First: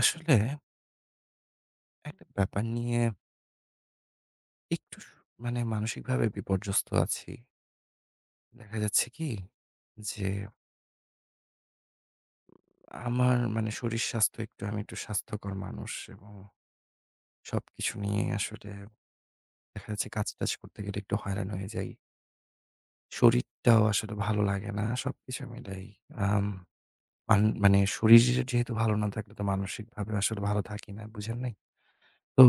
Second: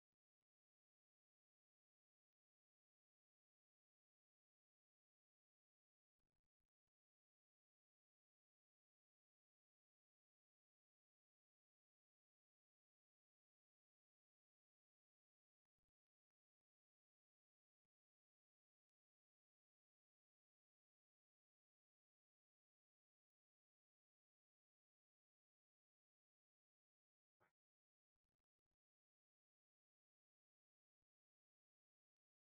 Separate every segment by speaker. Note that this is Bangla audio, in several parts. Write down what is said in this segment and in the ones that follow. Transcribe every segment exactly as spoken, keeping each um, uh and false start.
Speaker 1: আসলে একটা ব্যাপার নিয়ে একটু স মানে মানসিকভাবে বিপর্যস্ত আছি। দেখা যাচ্ছে কি? যে আমার মানে শরীর স্বাস্থ্য একটু আমি একটু স্বাস্থ্যকর মানুষ এবং সবকিছু নিয়ে আসলে দেখা যাচ্ছে কাজ-টাজ করতে গেলে একটু হয়রান হয়ে যাই। শরীরটাও আসলে ভালো লাগে না। সবকিছু মিলাই আম মান মানে শরীর যেহেতু ভালো না থাকলে তো মানসিকভাবে আসলে ভালো থাকি না। বুঝেন নাই? তো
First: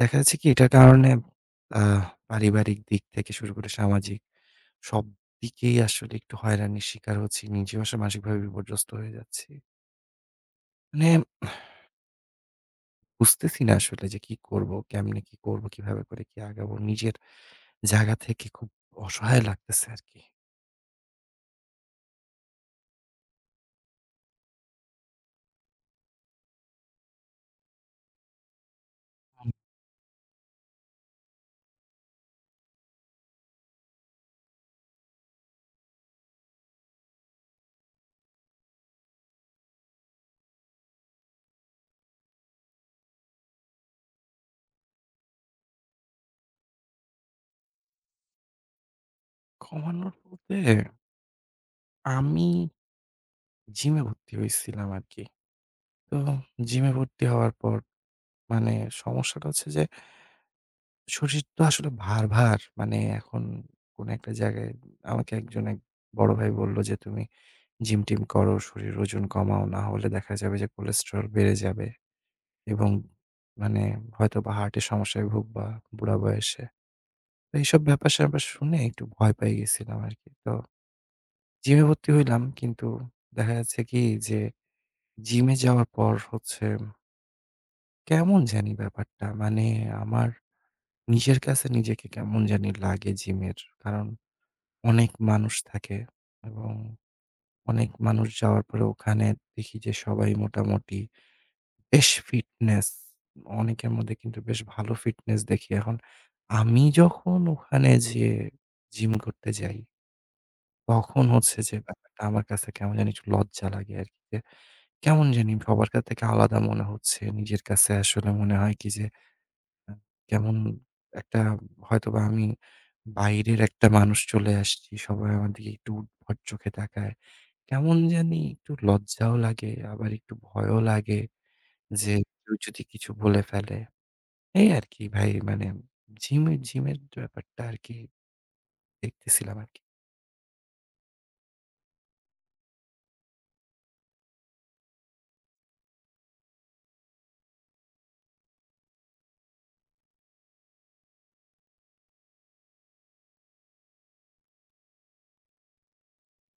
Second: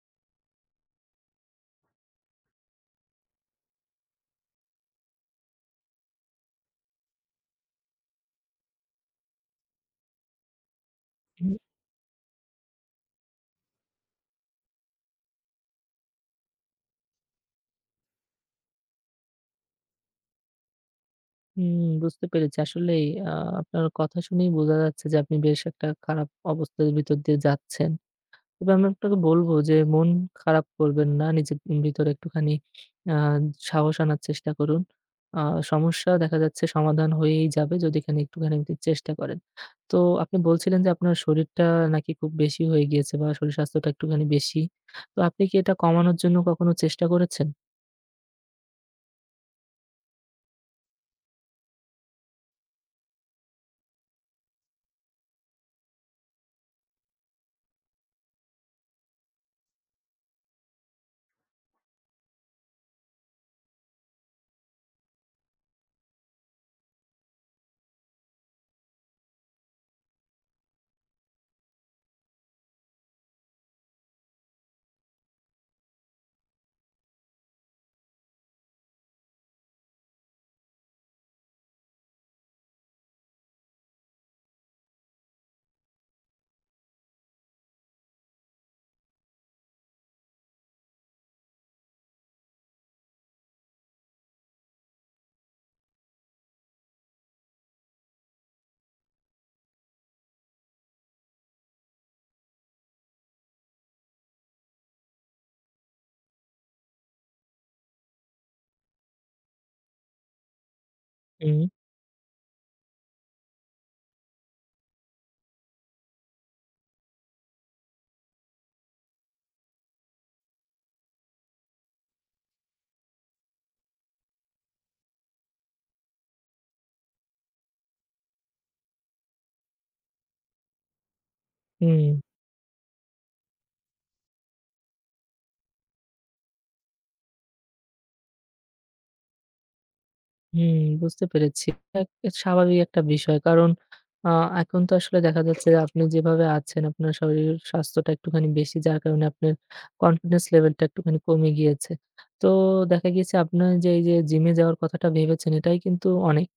Speaker 1: দেখা যাচ্ছে কি এটার কারণে আ পারিবারিক দিক থেকে শুরু করে সামাজিক সব দিকেই আসলে একটু হয়রানির শিকার হচ্ছি। নিজেও আসলে মানসিকভাবে বিপর্যস্ত হয়ে যাচ্ছি। মানে
Speaker 2: হুম,
Speaker 1: বুঝতেছি না আসলে যে কি করব? কেমনে কি করব? কিভাবে করে কি আগাবো? নিজের জায়গা থেকে খুব অসহায় লাগতেছে আরকি।
Speaker 2: হুম, বুঝতে পেরেছি। আসলেই আ আপনার কথা শুনেই বোঝা যাচ্ছে যে আপনি বেশ একটা খারাপ অবস্থার ভিতর দিয়ে যাচ্ছেন। তবে আমি আপনাকে বলব
Speaker 1: উম
Speaker 2: যে মন খারাপ করবেন না। নিজের ভিতরে একটুখানি আ সাহস আনার চেষ্টা করুন। আ সমস্যা দেখা যাচ্ছে সমাধান হয়েই যাবে যদি খানি একটুখানি আপনি চেষ্টা করেন। তো আপনি বলছিলেন যে আপনার শরীরটা নাকি খুব বেশি হয়ে গিয়েছে বা শরীর স্বাস্থ্যটা একটুখানি বেশি। তো আপনি কি এটা কমানোর জন্য কখনো চেষ্টা করেছেন?
Speaker 1: কমানোর বলতে আমি জিমে ভর্তি হইছিলাম আরকি। তো জিমে ভর্তি হওয়ার পর মানে সমস্যাটা হচ্ছে যে শরীর তো আসলে ভার-ভার। মানে এখন কোন একটা জায়গায় আমাকে একজন এক বড় ভাই বলল যে, "তুমি জিম-টিম করো, শরীর ওজন কমাও। না হলে দেখা যাবে যে কোলেস্টেরল বেড়ে যাবে এবং মানে হয়তোবা হার্টের সমস্যায় ভুগবা বুড়া বয়সে।" তো এইসব ব্যাপার-স্যাপার শুনে একটু ভয় পেয়ে গেছিলাম আরকি। তো জিমে ভর্তি হইলাম কিন্তু দেখা যাচ্ছে কি যে জিমে যাওয়ার পর হচ্ছে কেমন জানি ব্যাপারটা মানে আমার নিজের কাছে নিজেকে কেমন জানি লাগে জিমের। কারণ অনেক মানুষ থাকে এবং অনেক মানুষ যাওয়ার পরে ওখানে দেখি যে সবাই মোটামুটি বেশ ফিটনেস। অনেকের মধ্যে কিন্তু বেশ ভালো ফিটনেস দেখি। এখন আমি যখন ওখানে যেয়ে জিম করতে যাই, তখন হচ্ছে
Speaker 2: হুম,
Speaker 1: যে ব্যাপারটা আমার কাছে কেমন জানি একটু লজ্জা লাগে আরকি যে, কেমন জানি সবার কাছ থেকে আলাদা মনে হচ্ছে। নিজের কাছে আসলে মনে হয় কি যে আ কেমন একটা হয়তোবা আমি বাইরের একটা মানুষ চলে আসছি। সবাই আমার দিকে একটু উদ্ভট চোখে তাকায়। কেমন জানি একটু লজ্জাও লাগে, আবার একটু ভয়ও লাগে যে
Speaker 2: হুম।
Speaker 1: কেউ যদি কিছু বলে ফেলে। এই আরকি ভাই মানে জিমে জিমের ব্যাপারটা আরকি দেখতেছিলাম আরকি।
Speaker 2: হুম, বুঝতে পেরেছি। এক এক স্বাভাবিক একটা বিষয়। কারণ আ এখন তো আসলে দেখা যাচ্ছে যে আপনি যেভাবে আছেন আপনার শরীর স্বাস্থ্যটা একটুখানি বেশি যার কারণে আপনার কনফিডেন্স লেভেলটা একটুখানি কমে গিয়েছে। তো দেখা গিয়েছে আপনার যে এই যে জিমে যাওয়ার কথাটা ভেবেছেন এটাই কিন্তু অনেক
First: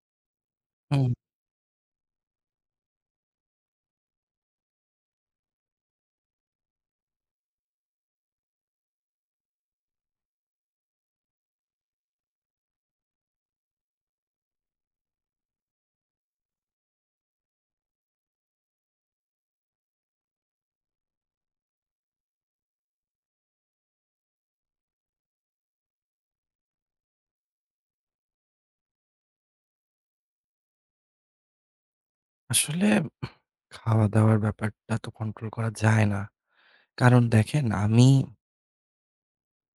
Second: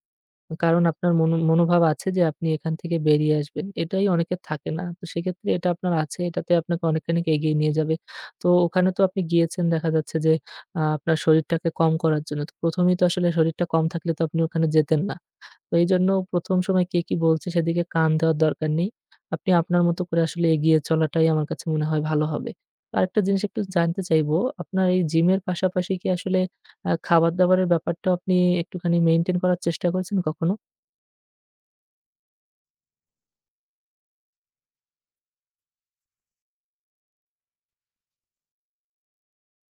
Speaker 2: কারণ
Speaker 1: হুম,
Speaker 2: আপনার মনো মনোভাব আছে যে আপনি এখান থেকে বেরিয়ে আসবেন। এটাই অনেকের থাকে না। তো সেক্ষেত্রে এটা আপনার আছে, এটাতে আপনাকে অনেকখানি এগিয়ে নিয়ে যাবে। তো ওখানে তো আপনি গিয়েছেন দেখা যাচ্ছে যে আ আপনার শরীরটাকে কম করার জন্য। তো প্রথম এই তো আসলে শরীরটা কম থাকলে তো আপনি ওখানে যেতেন না। তো এইজন্য প্রথম সময় কে কি বলছে সেদিকে কান দেওয়ার দরকার নেই। আপনি আপনার মতো করে আসলে এগিয়ে চলাটাই আমার কাছে মনে হয় ভালো হবে। আরেকটা জিনিস একটু জানতে চাইবো, আপনার এই জিমের পাশাপাশি কি আসলে আ খাবার-দাবারের ব্যাপারটাও আপনি একটুখানি মেইনটেইন করার চেষ্টা করেছেন কখনো?
Speaker 1: আসলে খাওয়া-দাওয়ার ব্যাপারটা তো কন্ট্রোল করা যায় না। কারণ দেখেন আমি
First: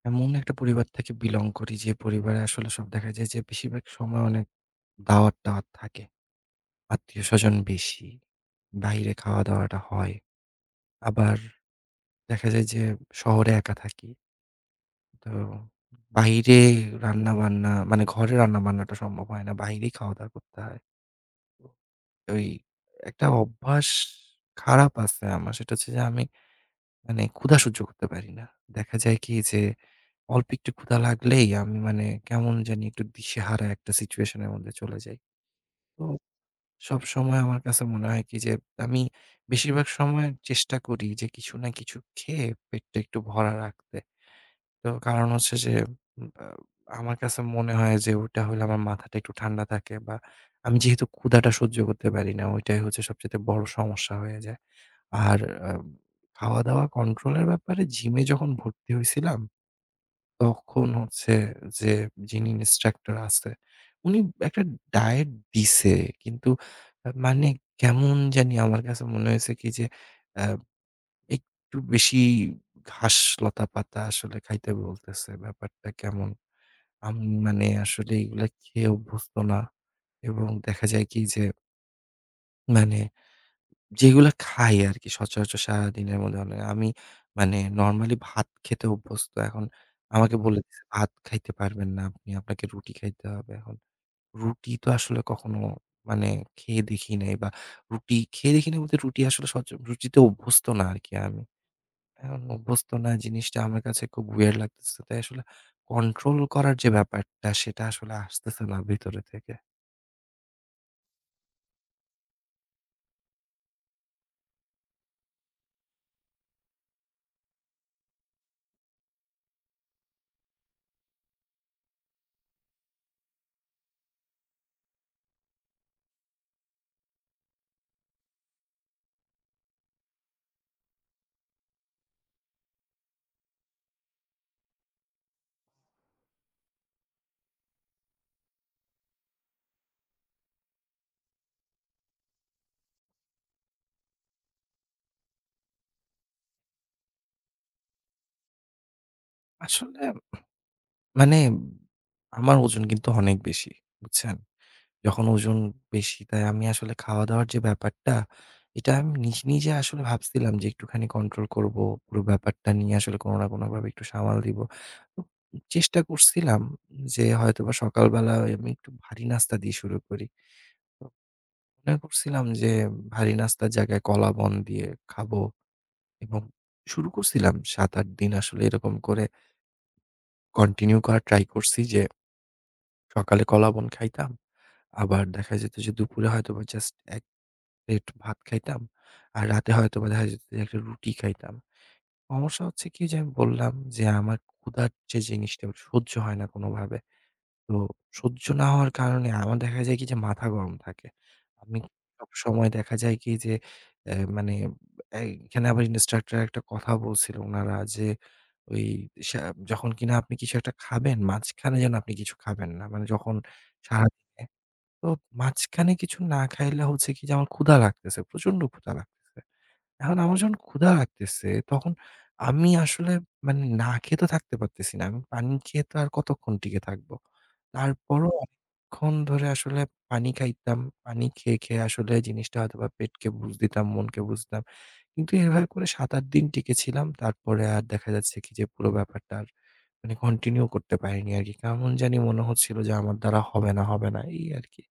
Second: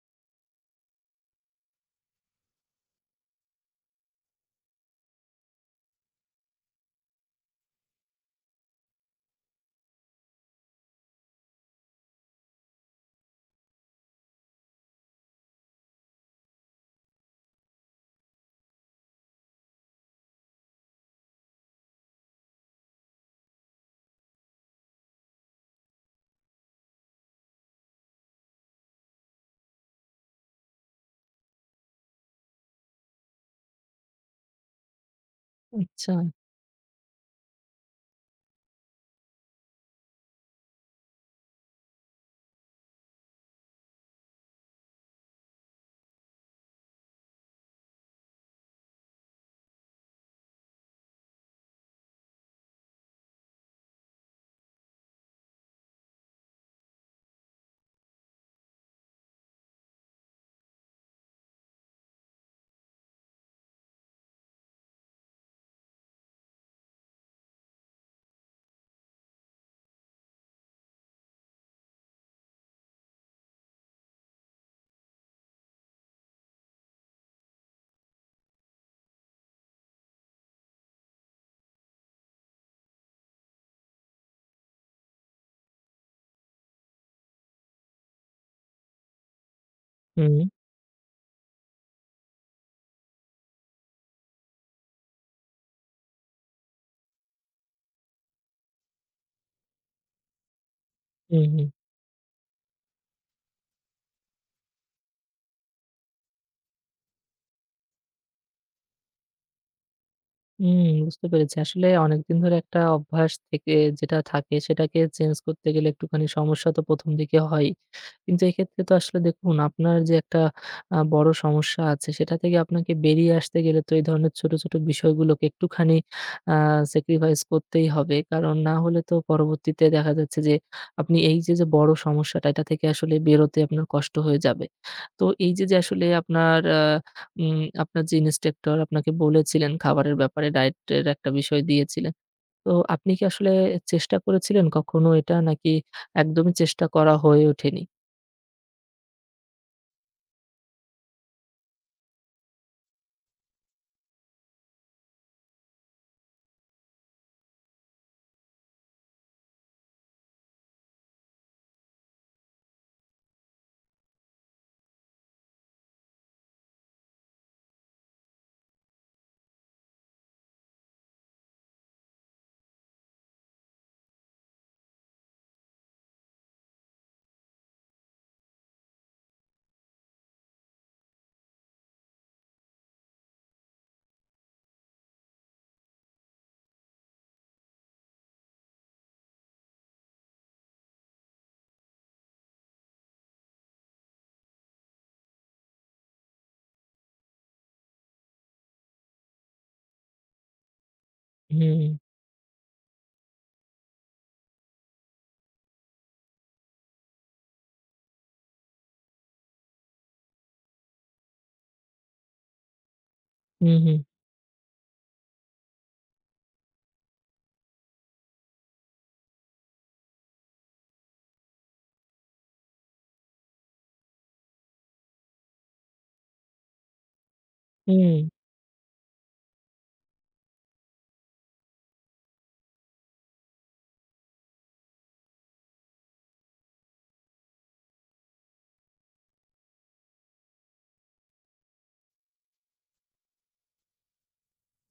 Speaker 1: এমন একটা পরিবার থেকে বিলং করি যে পরিবারে আসলে সব দেখা যায় যে বেশিরভাগ সময় অনেক দাওয়াত-টাওয়াত থাকে। আত্মীয়স্বজন বেশি। বাইরে খাওয়া-দাওয়াটা হয়। আবার দেখা যায় যে শহরে একা থাকি। তো বাইরে রান্নাবান্না মানে ঘরে রান্নাবান্নাটা সম্ভব হয় না। বাইরেই খাওয়া-দাওয়া করতে হয়। ওই একটা অভ্যাস খারাপ আছে আমার। সেটা হচ্ছে যে আমি মানে ক্ষুধা সহ্য করতে পারি না। দেখা যায় কি যে অল্প একটু ক্ষুধা লাগলেই আমি মানে কেমন জানি একটু দিশেহারা একটা সিচুয়েশন এর মধ্যে চলে যাই। তো
Speaker 2: আচ্ছা।
Speaker 1: সবসময় আমার কাছে মনে হয় কি যে আমি বেশিরভাগ সময় চেষ্টা করি যে কিছু না কিছু খেয়ে পেটটা একটু ভরা রাখতে। তো কারণ হচ্ছে যে উম আ আমার কাছে মনে হয় যে ওটা হলে আমার মাথাটা একটু ঠান্ডা থাকে বা আমি যেহেতু ক্ষুধাটা সহ্য করতে পারি না, ওইটাই হচ্ছে সবচাইতে বড় সমস্যা হয়ে যায়। আর আ খাওয়া-দাওয়া কন্ট্রোলের ব্যাপারে জিমে যখন ভর্তি হইছিলাম, তখন হচ্ছে যে যিনি ইন্সট্রাক্টর আছে, উনি একটা ডায়েট দিছে। কিন্তু আ মানে কেমন জানি আমার কাছে মনে হয়েছে কি যে আ একটু বেশি ঘাস লতাপাতা আসলে খাইতে বলতেছে। ব্যাপারটা কেমন? আমি মানে আসলে এগুলা খেয়ে অভ্যস্ত না এবং দেখা যায় কি যে মানে যেগুলা খাই আরকি সচরাচর সারাদিনের মধ্যে মানে আমি মানে নরমালি ভাত খেতে অভ্যস্ত। এখন আমাকে
Speaker 2: হুম,
Speaker 1: হুম। বলে দিছে, "ভাত খাইতে পারবেন না আপনি। আপনাকে রুটি খাইতে হবে।" এখন রুটি তো আসলে কখনো মানে খেয়ে দেখি নাই বা রুটি খেয়ে দেখি নাই বলতে রুটি আসলে সচ রুটিতে অভ্যস্ত না আরকি আমি।
Speaker 2: হুম, হুম,
Speaker 1: এখন অভ্যস্ত না জিনিসটা আমার কাছে খুব weird লাগতেছে। তাই আসলে কন্ট্রোল করার যে ব্যাপারটা সেটা আসলে আসতেছে না ভিতরে থেকে।
Speaker 2: হুম, বুঝতে পেরেছি। আসলে অনেকদিন ধরে একটা অভ্যাস থেকে যেটা থাকে সেটাকে চেঞ্জ করতে গেলে একটুখানি সমস্যা তো প্রথম দিকে হয়ই। কিন্তু এক্ষেত্রে তো আসলে দেখুন আপনার যে একটা আ বড় সমস্যা আছে সেটা থেকে আপনাকে বেরিয়ে আসতে গেলে তো এই ধরনের ছোট, ছোট বিষয়গুলোকে একটুখানি আ স্যাক্রিফাইস করতেই হবে। কারণ না হলে তো পরবর্তীতে দেখা যাচ্ছে যে আপনি এই যে, যে বড় সমস্যাটা এটা থেকে আসলে বেরোতে আপনার কষ্ট হয়ে যাবে। তো এই যে, যে আসলে আপনার আ উম আপনার যে ইন্সট্রাক্টর আপনাকে বলেছিলেন খাবারের ব্যাপারে ডায়েটের একটা বিষয় দিয়েছিলেন। তো আপনি কি আসলে চেষ্টা করেছিলেন কখনো এটা নাকি একদমই চেষ্টা করা হয়ে ওঠেনি?
Speaker 1: আসলে মানে আমার ওজন কিন্তু অনেক বেশি, বুঝছেন? যখন ওজন বেশি তাই আমি আসলে খাওয়া-দাওয়ার যে ব্যাপারটা এটা আমি নিজ নিজে আসলে ভাবছিলাম যে একটুখানি কন্ট্রোল করব। পুরো ব্যাপারটা নিয়ে আসলে কোনো না কোনোভাবে একটু সামাল দিব। তো চেষ্টা করছিলাম যে হয়তোবা সকালবেলা আমি একটু ভারী নাস্তা দিয়ে শুরু করি। না করছিলাম যে ভারী নাস্তার জায়গায় কলা বন দিয়ে খাবো এবং শুরু করছিলাম সাত আট দিন আসলে এরকম করে কন্টিনিউ করা ট্রাই করছি যে সকালে কলা বন খাইতাম। আবার দেখা যেত যে দুপুরে হয়তোবা জাস্ট এক প্লেট ভাত খাইতাম। আর রাতে হয়তোবা দেখা যেত যে একটা রুটি খাইতাম। সমস্যা হচ্ছে কি যে আমি বললাম যে আমার ক্ষুধার যে জিনিসটা সহ্য হয় না কোনোভাবে। তো সহ্য না হওয়ার কারণে আমার দেখা যায় কি যে মাথা গরম থাকে।
Speaker 2: হুম,
Speaker 1: আমি
Speaker 2: হুম,
Speaker 1: সবসময় দেখা যায় কি যে এ মানে এই, এখানে আবার ইন্সট্রাক্টর একটা কথা বলছিল উনারা যে ওই সা যখন কিনা আপনি কিছু একটা খাবেন মাঝখানে যেন আপনি কিছু খাবেন না। মানে যখন
Speaker 2: হুম,
Speaker 1: সারাদিনে তো মাঝখানে কিছু না খাইলে হচ্ছে কি যে আমার ক্ষুধা লাগতেছে, প্রচন্ড ক্ষুধা লাগতেছে। এখন আমার যখন ক্ষুধা লাগতেছে, তখন আমি আসলে মানে না খেয়ে তো থাকতে পারতেছি না। আমি পানি খেয়ে তো আর কতক্ষণ টিকে থাকবো?
Speaker 2: হুম,
Speaker 1: তারপরও অনেকক্ষণ ধরে আসলে পানি খাইতাম। পানি খেয়ে, খেয়ে আসলে জিনিসটা হয়তোবা পেটকে বুঝ দিতাম, মনকে বুঝ দিতাম। কিন্তু এভাবে করে সাত আট দিন টিকেছিলাম। তারপরে আর দেখা যাচ্ছে কি যে পুরো ব্যাপারটা আর মানে কন্টিনিউ করতে পারিনি আরকি। কেমন জানি মনে হচ্ছিল যে আমার দ্বারা হবে না, হবে না এই আরকি।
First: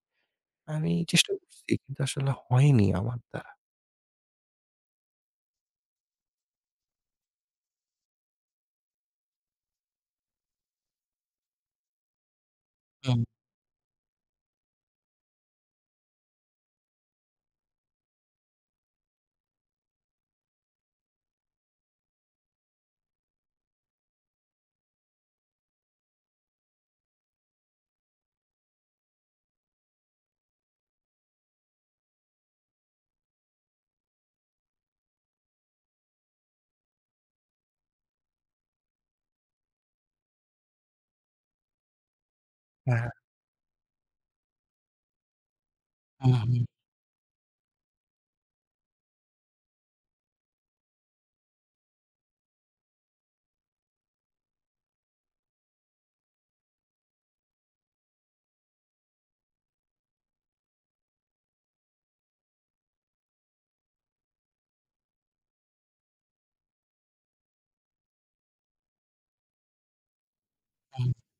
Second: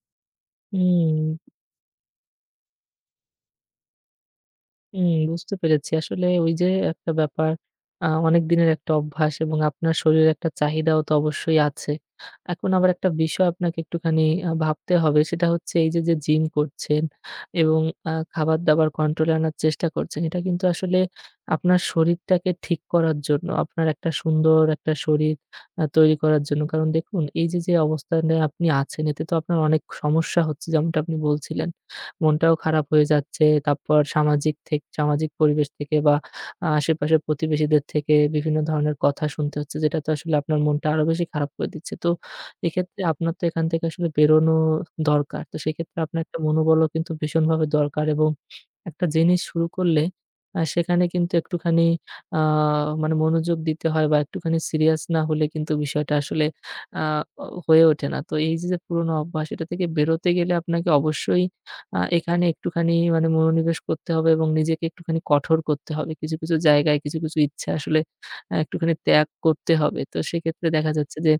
Speaker 1: আমি চেষ্টা
Speaker 2: হুম,
Speaker 1: করছি কিন্তু আসলে হয়নি আমার দ্বারা।
Speaker 2: হুম, বুঝতে পেরেছি। আসলে ওই যে একটা ব্যাপার আ অনেক দিনের একটা অভ্যাস এবং আপনার শরীরের একটা চাহিদাও তো অবশ্যই আছে। এখন আবার একটা
Speaker 1: হুম।
Speaker 2: বিষয় আপনাকে একটুখানি আ ভাবতে হবে সেটা হচ্ছে এই যে, যে জিম করছেন এবং আ খাবার-দাবার কন্ট্রোলে আনার চেষ্টা করছেন। এটা কিন্তু আসলে আপনার শরীরটাকে ঠিক করার জন্য, আপনার একটা সুন্দর একটা শরীর আ তৈরি করার জন্য। কারণ দেখুন এই যে, যে অবস্থানে আপনি আছেন এতে তো আপনার অনেক সমস্যা হচ্ছে যেমনটা আপনি বলছিলেন। মনটাও খারাপ হয়ে যাচ্ছে। তারপর সামাজিক থেক সামাজিক পরিবেশ থেকে বা আ আশেপাশের প্রতিবেশীদের থেকে বিভিন্ন ধরনের কথা শুনতে হচ্ছে, যেটা তো আসলে আপনার মনটা আরো বেশি খারাপ করে দিচ্ছে। তো এক্ষেত্রে
Speaker 1: হ্যাঁ।
Speaker 2: আপনার তো এখান থেকে আসলে বেরোনো দরকার। তো সেক্ষেত্রে আপনার
Speaker 1: হুম,
Speaker 2: একটা
Speaker 1: হুম।
Speaker 2: মনোবলও কিন্তু ভীষণভাবে দরকার এবং একটা জিনিস শুরু করলে আ সেখানে কিন্তু একটুখানি আ মানে মনোযোগ দিতে হয় বা একটুখানি সিরিয়াস না হলে কিন্তু বিষয়টা আসলে আ অ হয়ে ওঠে না। তো এই যে, যে পুরোনো অভ্যাস, এটা থেকে বেরোতে গেলে আপনাকে অবশ্যই আ এখানে একটুখানি মানে মনোনিবেশ করতে হবে এবং নিজেকে একটুখানি কঠোর করতে হবে। কিছু, কিছু জায়গায় কিছু, কিছু ইচ্ছা আসলে আ একটুখানি ত্যাগ করতে হবে। তো সেক্ষেত্রে দেখা
Speaker 1: হুম,
Speaker 2: যাচ্ছে যে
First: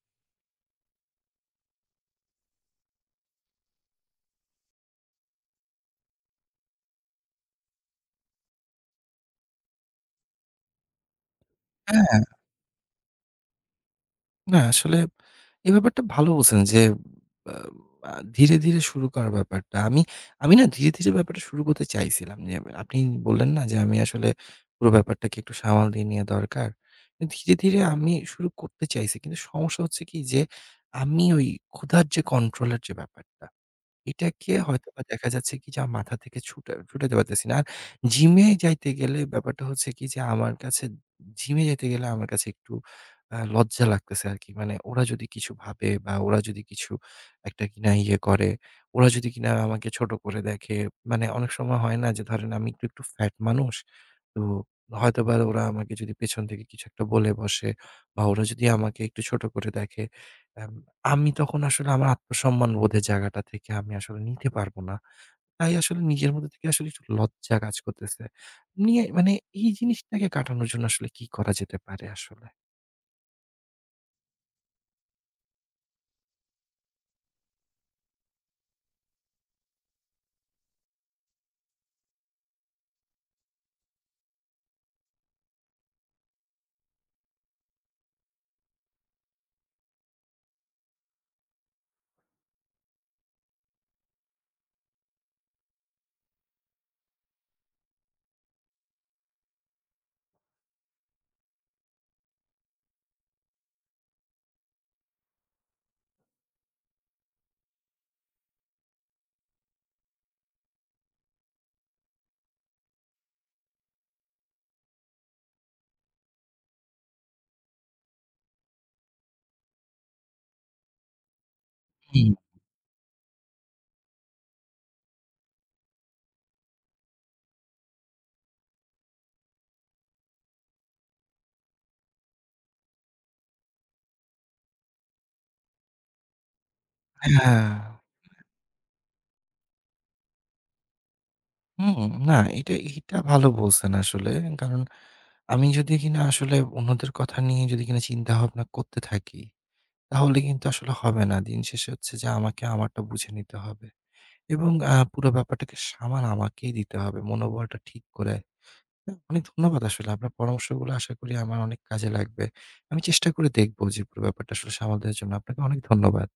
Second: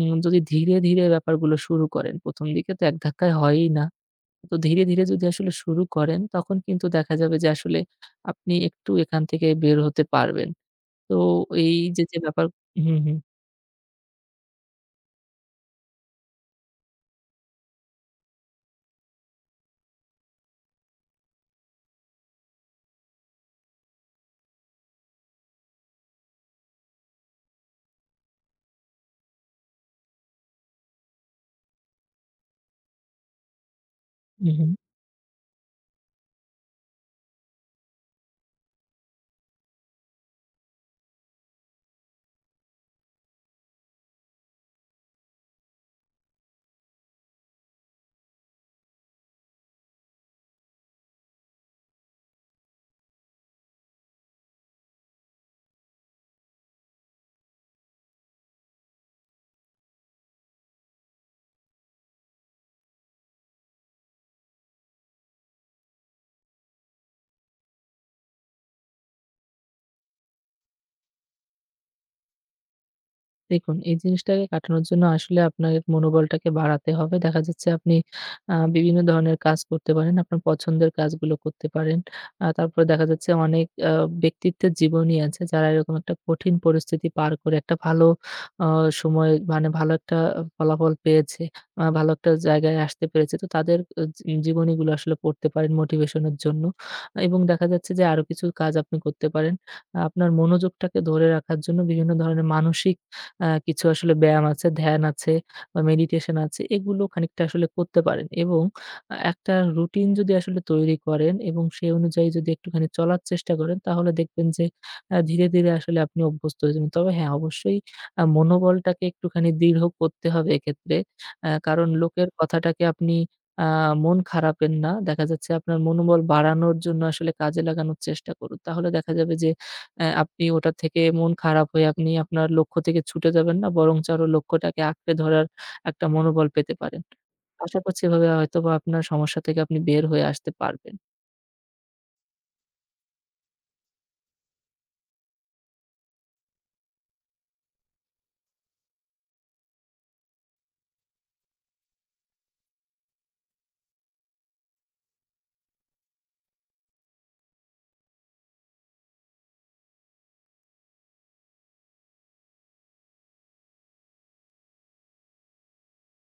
Speaker 2: উম যদি ধীরে, ধীরে ব্যাপারগুলো শুরু করেন প্রথম দিকে তো এক ধাক্কায় হয়ই না। তো ধীরে, ধীরে যদি আসলে শুরু করেন তখন কিন্তু দেখা যাবে যে আসলে আপনি একটু এখান থেকে বের হতে পারবেন। তো এই যে, যে
Speaker 1: হ্যাঁ,
Speaker 2: ব্যাপার হুম, হুম।
Speaker 1: না আসলে এই ব্যাপারটা ভালো বলছেন যে আ আ ধীরে, ধীরে শুরু করার ব্যাপারটা। আমি আমি না ধীরে, ধীরে ব্যাপারটা শুরু করতে চাইছিলাম। যে আপনি বললেন না যে আমি আসলে পুরো ব্যাপারটাকে একটু সামাল দিয়ে নেয়া দরকার। ধীরে, ধীরে আমি শুরু করতে চাইছি। কিন্তু সমস্যা হচ্ছে কি যে আমি ওই ক্ষুধার যে কন্ট্রোল এর যে ব্যাপারটা
Speaker 2: হুম,
Speaker 1: এটাকে
Speaker 2: হুম।
Speaker 1: হয়তোবা দেখা যাচ্ছে কি যে আমার মাথা থেকে ছুটা ছুটাতে পারতেছি না। আর জিমে যাইতে গেলে ব্যাপারটা হচ্ছে কি যে আমার কাছে জিমে যাইতে গেলে আমার কাছে একটু আ লজ্জা লাগতেছে আরকি। মানে ওরা যদি কিছু ভাবে বা ওরা যদি কিছু একটা কিনা ইয়ে করে, ওরা যদি কিনা আমাকে ছোট করে দেখে, মানে অনেক সময় হয় না যে ধরেন আমি একটু, একটু ফ্যাট মানুষ। তো হয়তোবা ওরা আমাকে যদি পেছন থেকে কিছু একটা বলে বসে বা ওরা যদি আমাকে একটু ছোট করে দেখে আম আমি তখন আসলে আমার আত্মসম্মান বোধের জায়গাটা থেকে আমি আসলে নিতে পারব না। তাই আসলে নিজের মধ্যে থেকে আসলে একটু লজ্জা কাজ করতেছে। নিয়ে মানে এই জিনিসটাকে কাটানোর জন্য আসলে কি করা যেতে পারে আসলে?
Speaker 2: দেখুন, এই জিনিসটাকে কাটানোর জন্য আসলে আপনার মনোবলটাকে বাড়াতে হবে। দেখা যাচ্ছে আপনি আ বিভিন্ন ধরনের কাজ করতে পারেন। আপনার পছন্দের কাজগুলো করতে পারেন। আ তারপরে দেখা যাচ্ছে অনেক আ ব্যক্তিত্বের জীবনী আছে যারা এরকম একটা কঠিন পরিস্থিতি পার করে একটা ভালো আ সময় মানে ভালো একটা ফলাফল পেয়েছে। আ ভালো একটা জায়গায় আসতে পেরেছে। তো তাদের আ জী জীবনীগুলো আসলে পড়তে পারেন মোটিভেশন এর জন্য। এবং দেখা যাচ্ছে যে আরো কিছু কাজ আপনি করতে পারেন। আহ, আপনার মনোযোগটাকে ধরে রাখার জন্য বিভিন্ন ধরনের মানসিক আ কিছু আসলে ব্যায়াম আছে, ধ্যান আছে বা মেডিটেশন আছে। এগুলো খানিকটা আসলে করতে পারেন এবং আ একটা রুটিন যদি আসলে তৈরি করেন এবং সেই অনুযায়ী যদি একটুখানি চলার চেষ্টা করেন, তাহলে দেখবেন যে আ ধীরে, ধীরে আসলে আপনি অভ্যস্ত হয়ে যাবেন। তবে হ্যাঁ, অবশ্যই আ মনোবলটাকে একটুখানি দৃঢ় করতে হবে এক্ষেত্রে। আ কারণ লোকের
Speaker 1: হুম।
Speaker 2: কথাটাকে আপনি আ মন খারাপের না। দেখা যাচ্ছে আপনার মনোবল বাড়ানোর জন্য আসলে কাজে লাগানোর চেষ্টা করুন। তাহলে দেখা যাবে যে অ্যা আপনি ওটা থেকে মন খারাপ হয়ে আপনি আপনার লক্ষ্য থেকে ছুটে যাবেন না, বরঞ্চ আরো লক্ষ্যটাকে আঁকড়ে ধরার একটা মনোবল পেতে পারেন।
Speaker 1: হ্যাঁ,
Speaker 2: আশা করছি এভাবে হয়তোবা আপনার সমস্যা থেকে আপনি বের হয়ে আসতে পারবেন।
Speaker 1: হুম, না এটা এটা ভালো বলছেন আসলে। কারণ আমি যদি কিনা আসলে অন্যদের কথা নিয়ে যদি কিনা চিন্তা ভাবনা করতে থাকি, তাহলে কিন্তু আসলে হবে না। দিন শেষে হচ্ছে যে আমাকে আমারটা বুঝে নিতে হবে। এবং আ পুরো ব্যাপারটাকে সামাল আমাকেই দিতে হবে। মনোবলটা ঠিক করে না, অনেক ধন্যবাদ আসলে। আপনার পরামর্শগুলো আশা করি আমার অনেক কাজে লাগবে। আমি চেষ্টা করে দেখব যে পুরো ব্যাপারটা আসলে সামাল দেওয়ার জন্য। আপনাকে অনেক ধন্যবাদ।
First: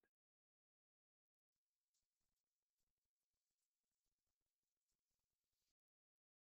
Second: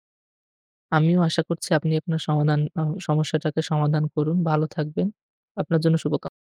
Speaker 2: আমিও আশা করছি আপনি আপনার সমাধান আ সমস্যাটাকে সমাধান করুন। ভালো থাকবেন। আপনার জন্য শুভ